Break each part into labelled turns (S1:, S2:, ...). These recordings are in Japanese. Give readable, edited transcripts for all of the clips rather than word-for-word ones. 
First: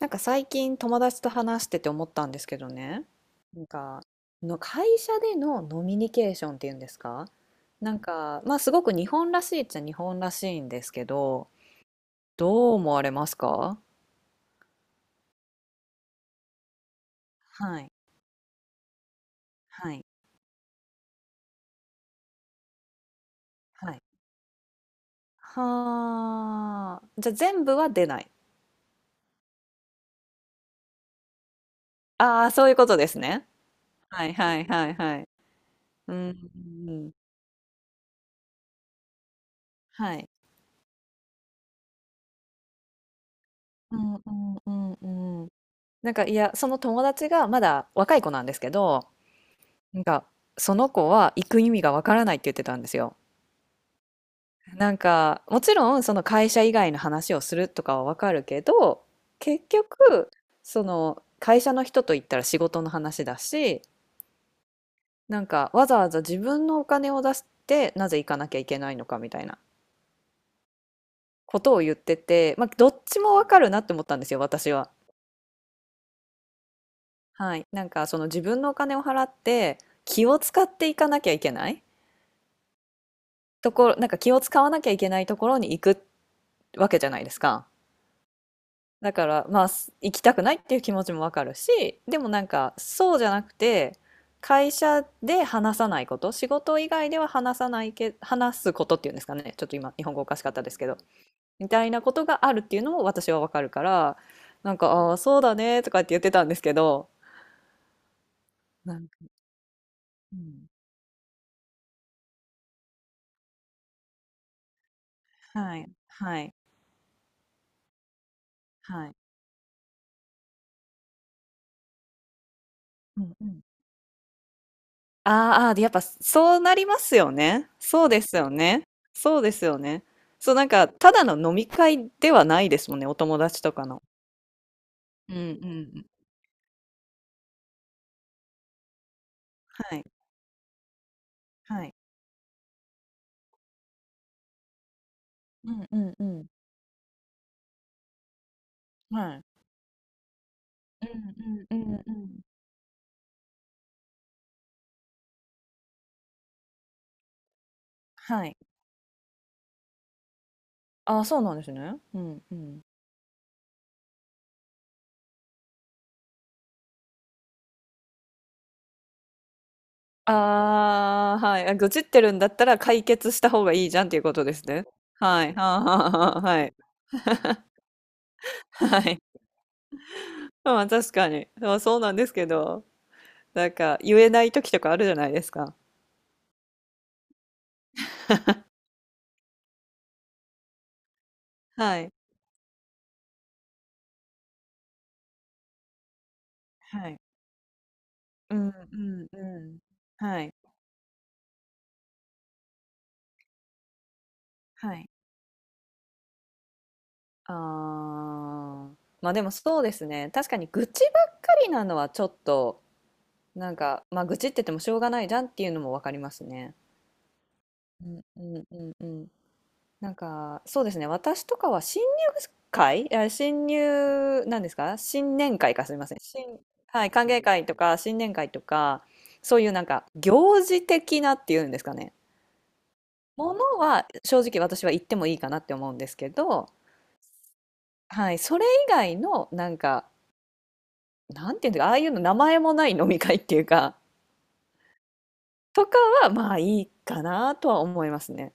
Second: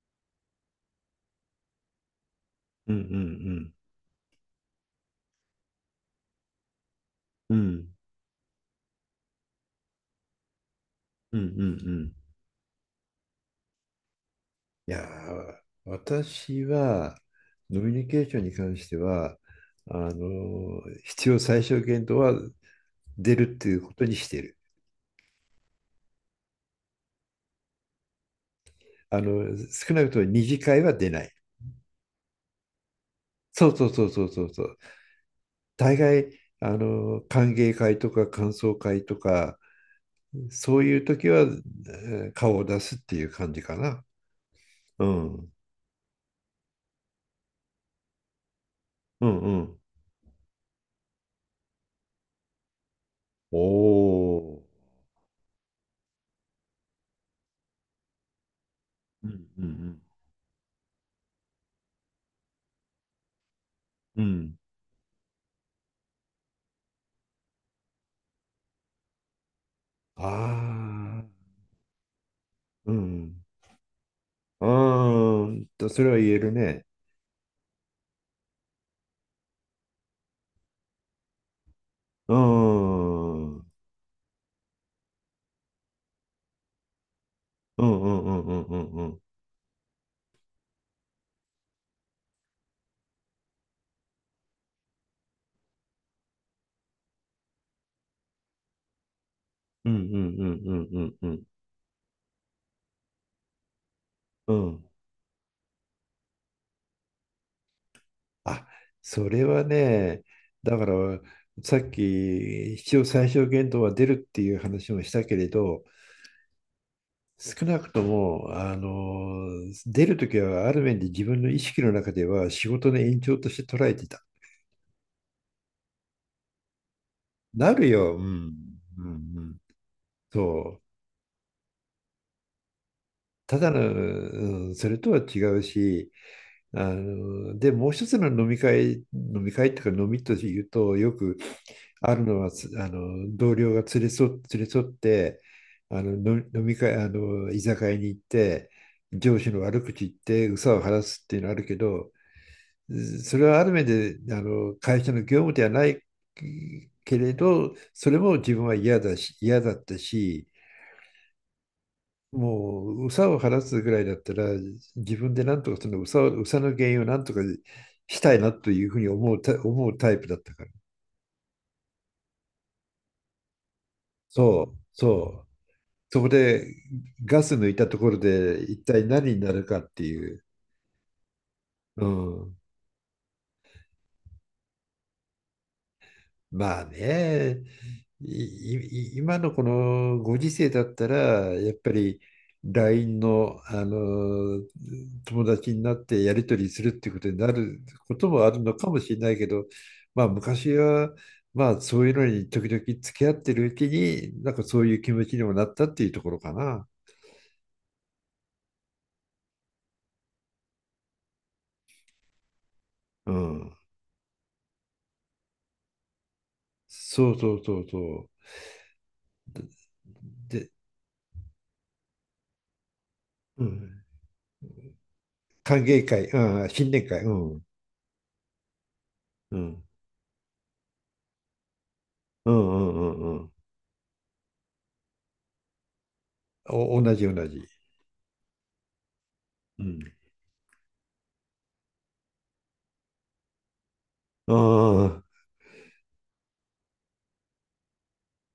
S1: 最近友達と話してて思ったんですけど
S2: うんう
S1: ね、なん
S2: ん
S1: かの会社でのノミニケーションっていうんですか、
S2: うんうん
S1: なんか、まあすごく日本らしいっちゃ日本らしいんですけ
S2: うんうん
S1: ど、
S2: うん。
S1: どう思われますか？
S2: いやー、私は
S1: は
S2: ノミ
S1: い、
S2: ニケーションに関しては、
S1: はい、
S2: 必要最小限度は出るっていう
S1: は
S2: こ
S1: い。
S2: とにしてる。
S1: はあ、じゃあ全部は出ない。
S2: 少なくとも二次会は出ない。
S1: ああ、そういうことですね。
S2: そうそうそうそ
S1: は
S2: う
S1: い
S2: そう
S1: は
S2: そ
S1: い
S2: う。
S1: はいはい。
S2: 大
S1: う
S2: 概
S1: ん、うん、
S2: 歓迎会とか感想会とか
S1: はい。
S2: そういう時は、顔を出すっていう感じか
S1: う
S2: な。
S1: んうん
S2: う
S1: うんうん。
S2: ん
S1: なんかいや、その友達がまだ若い子なんですけど、
S2: うんうん。
S1: なんか、その子は行く意味がわからないって言ってたんですよ。
S2: おお。
S1: なんか、もちろんその会社以外の話をするとかはわかるけど、
S2: うんうんう
S1: 結
S2: ん。
S1: 局、その会社の人と言ったら仕事の話だし、
S2: うん、
S1: なんかわざわざ自分のお金を出してなぜ行かなきゃいけないのかみたいな
S2: ああ、
S1: ことを言ってて、まあ、ど
S2: う
S1: っち
S2: ん。
S1: もわかるなって思ったんですよ、私は。
S2: それは言えるね。
S1: はい。なんかその自分のお金を払って気を使っていかなきゃいけない
S2: うーん。うん
S1: ところ、なんか気を使わなきゃいけないところに行くわけじゃないですか。
S2: うんうんうんうんう
S1: だ
S2: ん。
S1: から、まあ、す行きたくないっていう気持ちもわかるし、でもなんか、そうじゃなくて、会社で話さないこと、仕事以外では話さないけ、話すことっていうんですかね。ちょっと
S2: う
S1: 今、
S2: んうん
S1: 日本
S2: う
S1: 語お
S2: ん
S1: かし
S2: う
S1: かっ
S2: ん
S1: たで
S2: う
S1: すけ
S2: ん
S1: ど、
S2: うんうん。
S1: みたいなことがあるっていうのも私はわかるから、
S2: うんうんうんうんう
S1: な
S2: ん
S1: ん
S2: う
S1: か、
S2: ん。
S1: ああ、そうだね、とかって言ってたんですけど、
S2: あ、
S1: なんか、
S2: それはね、
S1: うん、
S2: だから、さっき、必要最小限度は出るっていう話もしたけれ
S1: は
S2: ど、
S1: い、はい、
S2: 少なくとも、
S1: はい。
S2: 出るときはある面で自分の意識の中では仕事の延
S1: うん
S2: 長
S1: う
S2: とし
S1: ん、
S2: て捉えてた。
S1: あーあー、あで、やっぱそうなりますよね。
S2: なる
S1: そう
S2: よ。う
S1: で
S2: ん。
S1: すよね。
S2: うん
S1: そ
S2: う
S1: うで
S2: ん。
S1: すよね。そう、なん
S2: そう。
S1: か、ただの飲み会ではないですもんね、お友
S2: た
S1: 達
S2: だ
S1: と
S2: の、
S1: かの。
S2: うん、それとは
S1: うん
S2: 違
S1: うんう
S2: う
S1: ん。
S2: し、で、もう一つの飲み会、飲み会っていう
S1: は
S2: か
S1: い、
S2: 飲みというと、よく
S1: はい。
S2: あるのは、つあの、同僚が連れ添って、
S1: うんうんう
S2: の
S1: ん。
S2: 飲み会、居酒屋に行って、
S1: は
S2: 上
S1: い。
S2: 司の悪口言って、憂さを晴ら
S1: う
S2: すっていうのある
S1: ん
S2: け
S1: うんうん
S2: ど、
S1: うん。
S2: それはある面で、会社の業務ではないけれど、それも
S1: は
S2: 自
S1: い。
S2: 分は嫌だし、嫌だったし、
S1: ああ、そうなんですね。うんう
S2: も
S1: ん。
S2: う、ウさを晴らすぐらいだったら、自分でなんとかそのウさを、憂さの原因をなんとかしたいなというふうに思うタイプだったから。
S1: ああ、はい。あ、愚痴ってるんだったら解決した方がいいじゃんっていうことです
S2: そう、
S1: ね。
S2: そ
S1: は
S2: う。
S1: い。はあはあ
S2: そこ
S1: はあ、は
S2: で
S1: い。
S2: ガス抜いたところで 一
S1: は
S2: 体
S1: い。
S2: 何になるかっていう。
S1: まあ、確かに。まあ、そう
S2: う
S1: なんですけ
S2: ん。
S1: ど、なんか言えない時とかあるじゃないですか。
S2: まあね、い、今のこのご時世だったら、やっぱ
S1: はい。
S2: り LINE の、あの友達になってやり取りするっ
S1: は
S2: て
S1: い。
S2: ことになることもあ
S1: う
S2: る
S1: ん
S2: のかもしれ
S1: うん
S2: ないけど、
S1: う
S2: ま
S1: ん。
S2: あ
S1: はい、
S2: 昔は、まあそういうのに時々付き合ってるうちに、なんかそうい
S1: は
S2: う
S1: い。
S2: 気持ちにもなったっていうところかな。
S1: ああ、ま、でもそうですね。確かに愚痴ばっかりなのはちょっと、
S2: う
S1: なん
S2: ん。
S1: か、ま、愚痴って言ってもしょうがないじゃんっていうのも分かりますね。
S2: そうそうそう
S1: うん
S2: そ
S1: うんうんうん。
S2: う。で、
S1: なんか、
S2: で
S1: そうですね、私とかは新入会、あ、
S2: う
S1: 新
S2: ん。
S1: 入なんですか、新年会
S2: 歓
S1: か、すみ
S2: 迎
S1: ません。
S2: 会、
S1: 新
S2: うん、新年
S1: はい、
S2: 会、
S1: 歓
S2: う
S1: 迎
S2: ん。う
S1: 会とか新年会とか、そういう
S2: ん。
S1: なんか行事的なっていうんですかね、
S2: うんうんうんうん。
S1: ものは正直私は行ってもいいかなって思うんですけど、
S2: お、同じ同じ。
S1: はい、それ以外のなん
S2: う
S1: か、
S2: ん。
S1: なんていうんだか、ああいうの名前もない飲み会っていうか、
S2: ああ、
S1: とかはまあいいかなとは思いますね。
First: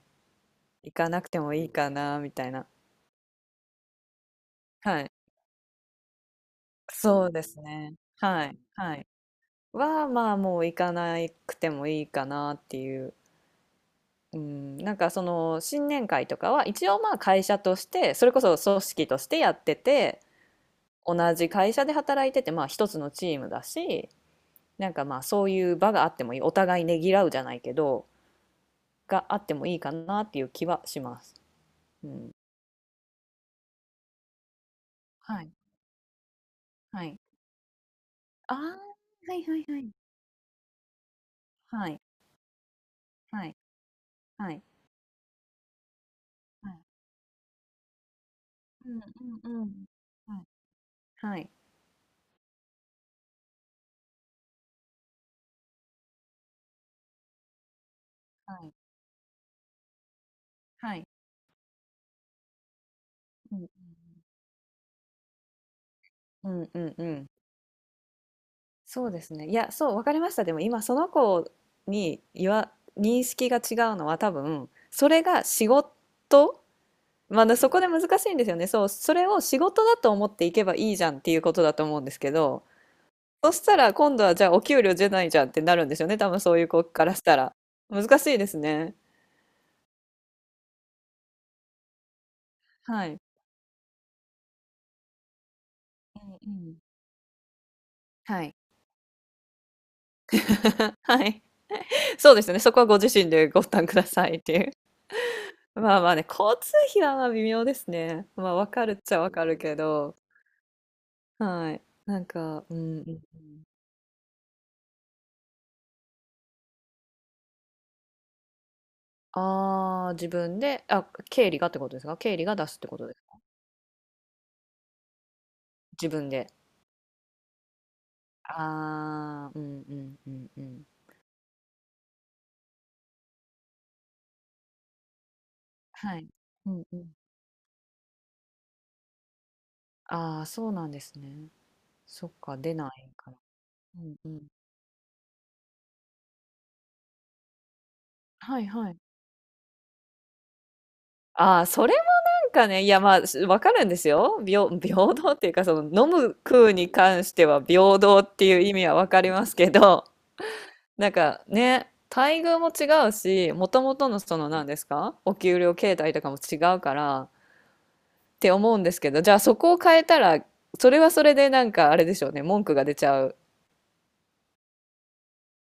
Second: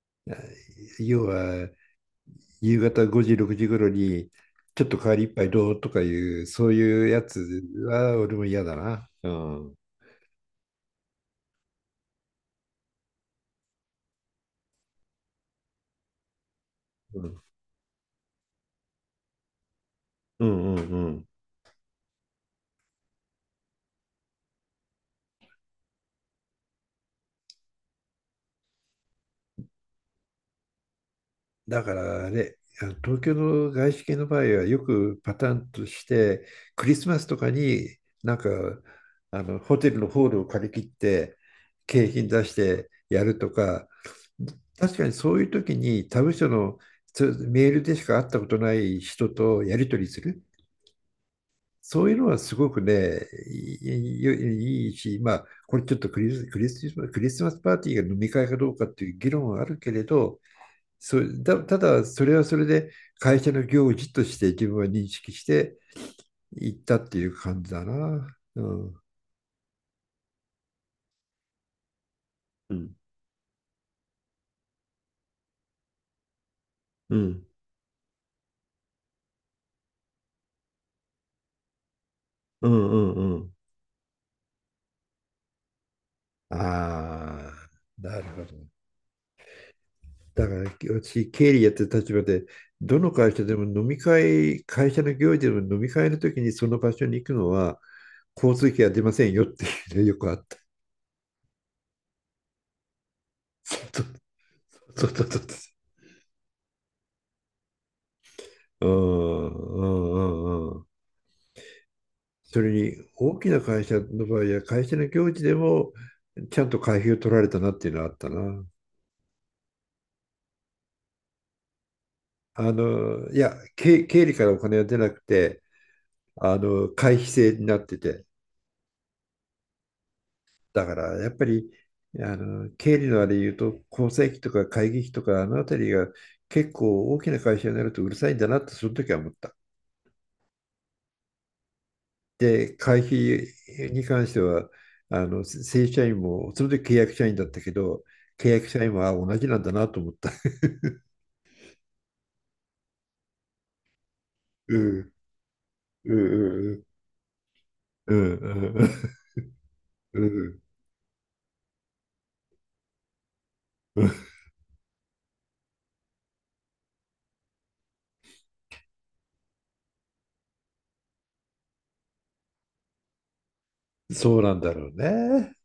S1: 行かな
S2: 要
S1: くてもい
S2: は
S1: いかなみたいな。
S2: 夕方5時、6時頃にちょっと
S1: は
S2: 代
S1: い。
S2: わり一杯どうとかいう、そういうや
S1: そう
S2: つ
S1: ですね。
S2: は俺も
S1: はい、
S2: 嫌だ
S1: はい。
S2: な。うん。
S1: は、まあもう行かなくてもいいかなっていう。うん、なんかその新年会とかは一応まあ
S2: うん、
S1: 会社としてそれこそ組織としてやってて、
S2: うん、うん。う
S1: 同
S2: ん。
S1: じ会社で働いててまあ一つのチームだし、なんかまあそういう場があってもいい、お互いねぎらうじゃないけど、があってもいいかなっていう気はします。
S2: だか
S1: う
S2: ら
S1: ん。
S2: ね、あの東京の外資系の場合はよくパ
S1: は
S2: タ
S1: い、
S2: ーンとして、クリ
S1: は
S2: ス
S1: い。
S2: マスとかに、なんか
S1: ああ、は
S2: あ
S1: いは
S2: の
S1: い
S2: ホ
S1: は
S2: テ
S1: い。
S2: ルのホールを借り切って
S1: はい
S2: 景品出してやる
S1: は
S2: と
S1: い
S2: か、
S1: はい
S2: 確かにそういう時に他部署
S1: は
S2: の
S1: い。
S2: メールでしか会ったことな
S1: う
S2: い
S1: ん
S2: 人
S1: うん
S2: と
S1: うん。
S2: やり取りす
S1: は
S2: る、
S1: いはい
S2: そういうのはすごくね、いいし、まあ、これちょっとクリス、クリスマス、クリスマスパーティーが飲み会
S1: は
S2: かど
S1: い
S2: うかっていう議論はあるけれど、
S1: はい。
S2: ただそれはそれで会社
S1: う
S2: の
S1: ん。
S2: 行事として自分は認識して
S1: うん
S2: いっ
S1: うん
S2: た
S1: う
S2: ってい
S1: ん。
S2: う感じだな。うん、
S1: そうですね。いや、そう、わかりました。でも今その子に言わ
S2: うん、
S1: 認識が違うのは多分、それが仕事
S2: うん、
S1: まだそこで難しいんですよね。そう、それを仕事だと思っていけばいいじゃんっていうことだと思うんですけど、
S2: うん、うん。う
S1: そ
S2: ん、
S1: したら今度はじゃあお給料出ないじゃんってなるんですよね、多分そういう子からしたら。
S2: ああ、な
S1: 難し
S2: る
S1: い
S2: ほ
S1: です
S2: どね。
S1: ね。
S2: だから私、経理やってる立場で、ど
S1: は
S2: の
S1: い。
S2: 会社でも飲み会、会社の行事でも飲み会の
S1: うん
S2: 時にそ
S1: うん。
S2: の場所に行くのは、
S1: は
S2: 交
S1: い。
S2: 通費は出ませんよっていうね、よくあった。
S1: はい。そうですよね、そこはご自身でご負
S2: そう
S1: 担く
S2: そ
S1: ださいっていう。
S2: うそうそ
S1: まあまあね、交通費はまあ微妙ですね。まあ、わ
S2: う、
S1: か
S2: う
S1: るっちゃわか
S2: ん
S1: るけ
S2: う
S1: ど、
S2: んうんうん。
S1: はい。なん
S2: そ
S1: か、
S2: れ
S1: う
S2: に
S1: んうんう
S2: 大きな
S1: ん。
S2: 会社の場合は会社の行事でもちゃんと会費を取られたなっていうのはあったな。
S1: ああ、自分で、あ、経理がってことですか？経理が出すってことです
S2: い
S1: か？
S2: や、経理からお金は出なくて、
S1: 自分で。
S2: あの会費制になってて、
S1: ああ、うんうんうんうん。
S2: だからやっぱりあの経理のあれ言うと、構成費とか会議費とか、あのあたりが
S1: はい。
S2: 結
S1: うんう
S2: 構
S1: ん。
S2: 大きな会社になるとうるさいんだなってその時は思った。
S1: ああ、そうなんですね。そっか、出
S2: で、
S1: な
S2: 会
S1: いから。
S2: 費
S1: う
S2: に
S1: ん
S2: 関
S1: う
S2: して
S1: ん。
S2: はあの正社員もその時契約社員だったけど、契
S1: はい
S2: 約社
S1: は
S2: 員
S1: い。
S2: は同じなんだなと思った。
S1: ああ、それなんかね、いや、まあ、す分かるんですよ。平
S2: う ん
S1: 平等っていうか、その、飲
S2: う
S1: む食
S2: ん
S1: う
S2: うん
S1: に関しては平
S2: う
S1: 等
S2: んう
S1: っていう
S2: ん
S1: 意
S2: う
S1: 味
S2: ん
S1: は分かりますけど、
S2: うん。
S1: なんかね、待遇も違うし、もともとのその何ですか、お給料形態とかも違うからって思うんですけど、じゃあそこを変えたら、それはそれでなんかあれでしょうね、文句が出ちゃう
S2: そうなんだろうね。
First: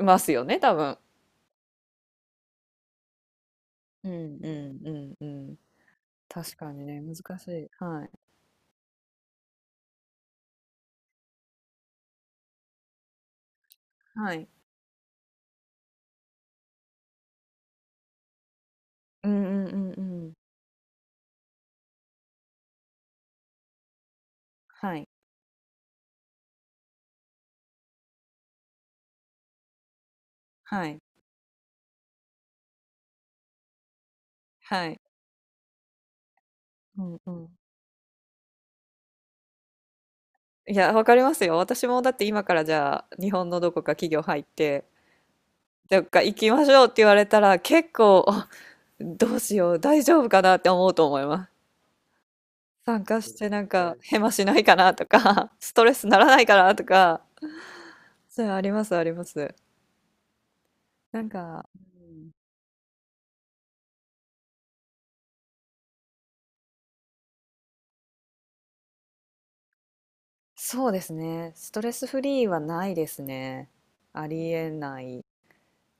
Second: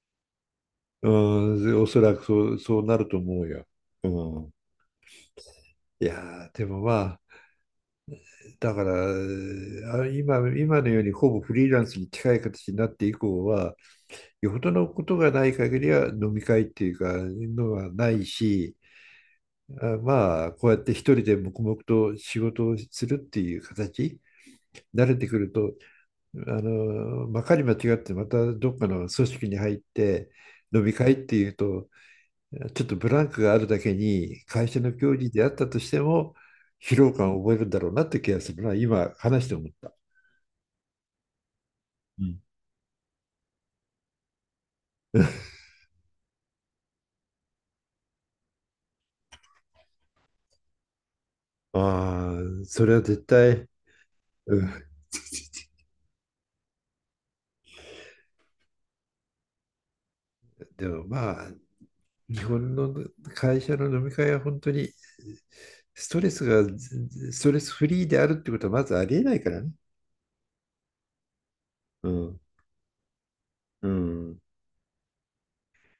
S1: ますよね、多分。
S2: うん、おそらくそうなると思うよ。う
S1: うんう
S2: ん、
S1: んうんうん。
S2: いやー
S1: 確
S2: で
S1: か
S2: も
S1: にね、難
S2: まあ
S1: しい。はい。
S2: だから、今のようにほぼフリーランスに近い形になって以降は、
S1: はい。
S2: よほどのことがない限りは飲み会っていうか、のはないし、
S1: うんうんう
S2: あ、
S1: んうん。
S2: まあ、こうやって一人で黙々と仕事をするっていう形、
S1: は
S2: 慣
S1: い、
S2: れてくると、まかり間違ってまたどっかの組織に入って、飲
S1: は
S2: み
S1: い、
S2: 会っていうと、ちょっとブランクがあるだけに、会社
S1: は
S2: の
S1: い。
S2: 行事であったとしても、疲
S1: う
S2: 労
S1: んう
S2: 感を覚
S1: ん。
S2: えるんだろうなって気がするな、今話して思った。
S1: いや、わかりますよ。私もだっ
S2: う
S1: て
S2: ん、
S1: 今からじゃあ、日本のどこか企業入って、どっか行きましょうって言われたら、結構、あ、どうしよう、大丈夫かなって思うと思います。
S2: ああ、それは
S1: 参加
S2: 絶
S1: してなん
S2: 対、
S1: か、ねヘマしない
S2: うん。
S1: かなとか、ストレスならないかなとか、そういうのあります、あります。
S2: でも
S1: なん
S2: まあ、
S1: か、うん、
S2: 日本の会社の飲み会は本当にストレスフリーであるってことはまずありえないからね。
S1: そうですね。ストレス
S2: う
S1: フ
S2: ん。
S1: リーはないですね。
S2: う
S1: あ
S2: ん。
S1: りえない。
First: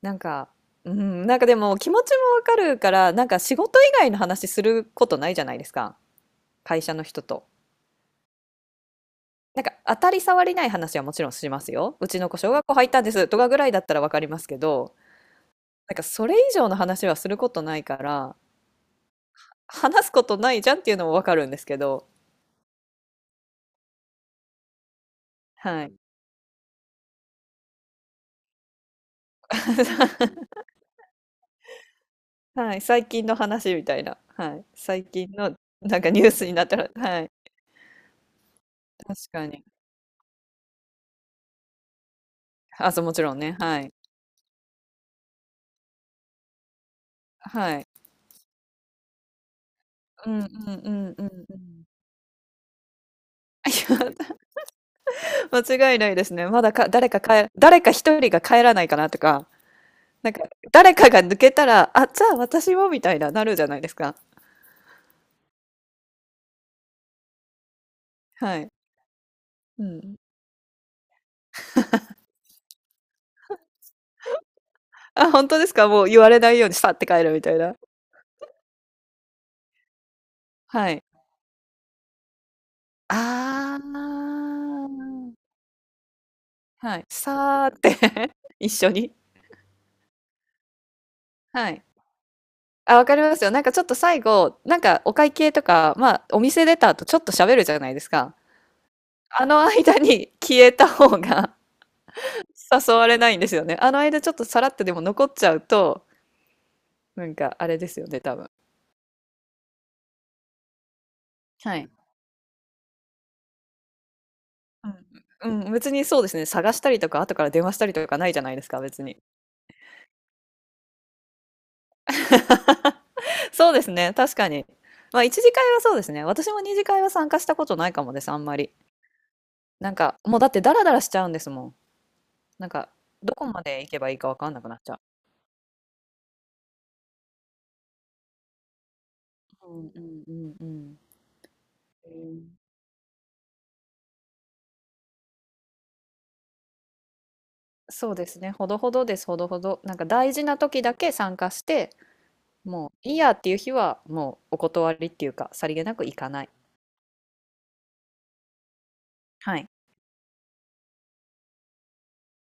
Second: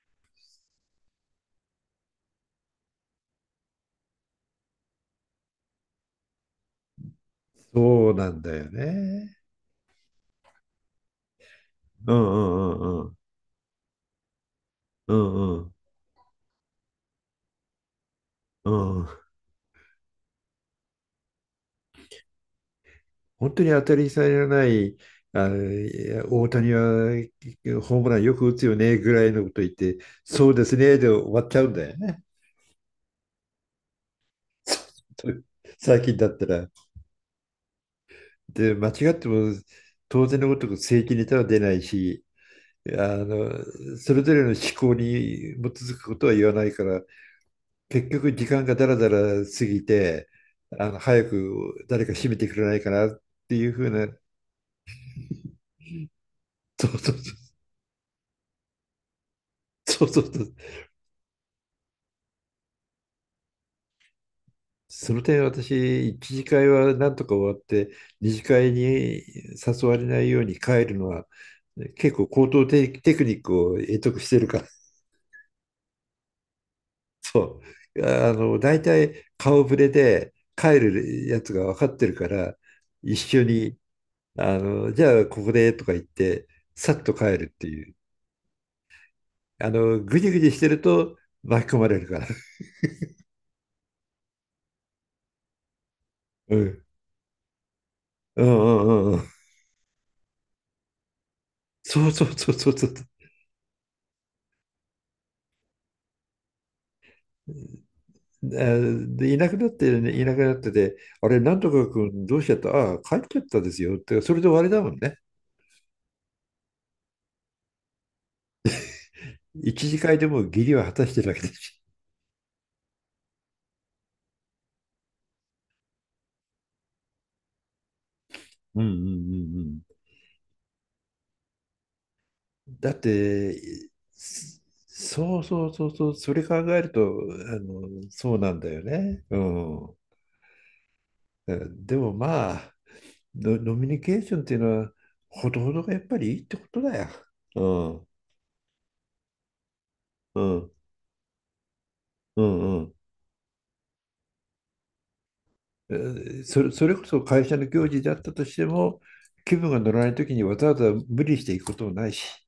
S1: なんか、うん、なんかでも気持ちもわかるから、なんか仕事以外の話することないじゃないですか。会社の人と。
S2: そうなんだよね。
S1: なんか当たり障りない話はもちろんしますよ。う
S2: うん
S1: ち
S2: う
S1: の子小学校
S2: んう
S1: 入っ
S2: ん
S1: た
S2: う
S1: んで
S2: ん
S1: すとかぐらいだったらわかりますけど、
S2: うん
S1: なんかそれ以上の話はすることないから、
S2: うんうん。
S1: 話すことないじゃんっていうのもわかるんですけど、
S2: 本当に当たり障りのない、
S1: はい。
S2: いや、大谷はホームランよく打つよねぐらいのこと言って、そうですねで終わっちゃうんだよね。
S1: はい、最近の話みたいな。はい。最近のなん
S2: 最
S1: か
S2: 近
S1: ニュ
S2: だ
S1: ー
S2: った
S1: スになっ
S2: ら。
S1: たら、はい。
S2: で、間違っ
S1: 確
S2: て
S1: か
S2: も
S1: に。
S2: 当然のごとく正規ネタは出ないし、あ
S1: あ、そう、もちろん
S2: の、
S1: ね。はい。
S2: それぞれの思考に基づくことは言わないから、
S1: はい。
S2: 結局時間がだらだら過ぎて、
S1: うんうんうんう
S2: 早
S1: んう
S2: く
S1: ん。
S2: 誰か締めてくれないかなっていうふう
S1: い
S2: な。
S1: や、間違いないですね。まだ
S2: そ
S1: か、
S2: う
S1: 誰
S2: そう
S1: か
S2: そう、
S1: 帰、誰か一人が帰らないかなとか、
S2: そうそ
S1: な
S2: う
S1: ん
S2: そ
S1: か、
S2: う。
S1: 誰かが抜けたら、あ、じゃあ私もみたいな、なるじゃないですか。
S2: その点私、一次会はなんとか終わって、二次
S1: はい。
S2: 会に
S1: う
S2: 誘われ
S1: ん。
S2: ないように帰るのは、結構高等テクニックを得得してるから。
S1: あ、本当ですか、もう言われないようにさって帰るみたい
S2: そ
S1: な。
S2: う。大体顔ぶれで帰
S1: はい。
S2: るやつが分かってるから、一緒に、
S1: あ
S2: じゃあ
S1: あ。
S2: ここでとか言って、さ
S1: は
S2: っ
S1: い。
S2: と帰るって
S1: さーっ
S2: いう。
S1: て 一緒に。
S2: ぐじぐじしてると巻き
S1: は
S2: 込
S1: い。
S2: まれるから。
S1: あ、わかりますよ。なんかちょっと最後、なんかお会計とか、まあ、お
S2: う
S1: 店出
S2: ん。
S1: た後ちょっと喋るじゃないですか。
S2: うんうんうんうん。
S1: あの間に消えた方が
S2: そうそうそうそうそう。
S1: 誘われないんですよね。あの間ちょっとさらっとでも残っちゃうと、なんかあれですよね、多分。
S2: で、いなくなってて、あれ、なんと
S1: は
S2: か
S1: い。
S2: 君どうしちゃった、ああ、帰っちゃったですよ、って、それで終わりだもんね。
S1: うん、うん、別にそうですね、探したりとか、後から電話したりとかないじゃないですか、別に。
S2: 一次会でも義理は果たしてるわけだし。
S1: そうですね、確かに。まあ、一次会はそうですね。私も二次会は参加したことないかもです、あんまり。
S2: うんうんうんう
S1: なん
S2: ん。
S1: か、もうだってダラダラしちゃうんですもん。なん
S2: だ
S1: か、
S2: っ
S1: どこ
S2: て、
S1: まで行けばいいかわかんなくなっちゃ
S2: そうそうそうそう、それ考えると、そうなんだよね。う
S1: う。うん
S2: ん。
S1: うんうんうん。
S2: で
S1: う
S2: もま
S1: ん、
S2: あ、ノミニケーションっていうのは、ほどほどがやっぱりいいってことだよ。う
S1: そうですね、ほどほどです、ほどほど。なんか大
S2: ん、
S1: 事
S2: う
S1: な
S2: ん、
S1: 時だけ参加して、
S2: うん、う
S1: もう
S2: ん。
S1: いいやっていう日はもうお断りっていうかさりげなく行かない。
S2: それこそ会社の行事であったとしても、気
S1: はい。
S2: 分が乗らないときにわざわざ無理していくこともないし。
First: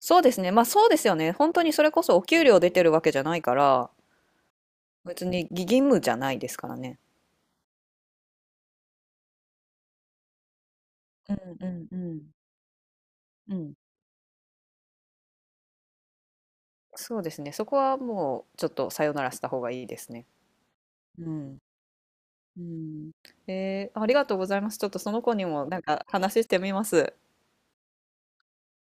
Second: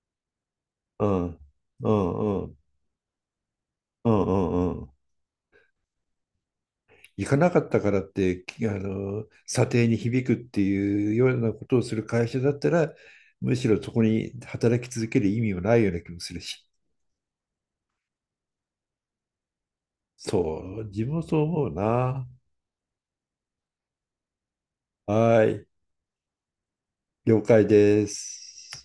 S1: そうですね。まあそうで
S2: う
S1: すよ
S2: ん、
S1: ね。本当にそ
S2: う
S1: れこそお
S2: ん、
S1: 給
S2: うん、
S1: 料出てるわけじゃないから、
S2: うん、うん、うん。
S1: 別に義務じゃないですからね。
S2: 行かなかったからって、きあの、査定に響くっていうよ
S1: う
S2: うな
S1: ん
S2: こ
S1: う
S2: とを
S1: ん
S2: す
S1: う
S2: る会
S1: ん
S2: 社だったら、む
S1: う
S2: し
S1: ん。
S2: ろそこに働き続ける意味もないような気もするし。
S1: そうですね。そこはもうちょっとさよならした方がいいですね。
S2: そう、自分も
S1: う
S2: そう
S1: ん。
S2: 思うな。
S1: うん。えーありがとうございます。ちょっとその子に
S2: は
S1: も
S2: い、
S1: なんか話してみます。
S2: 了解です。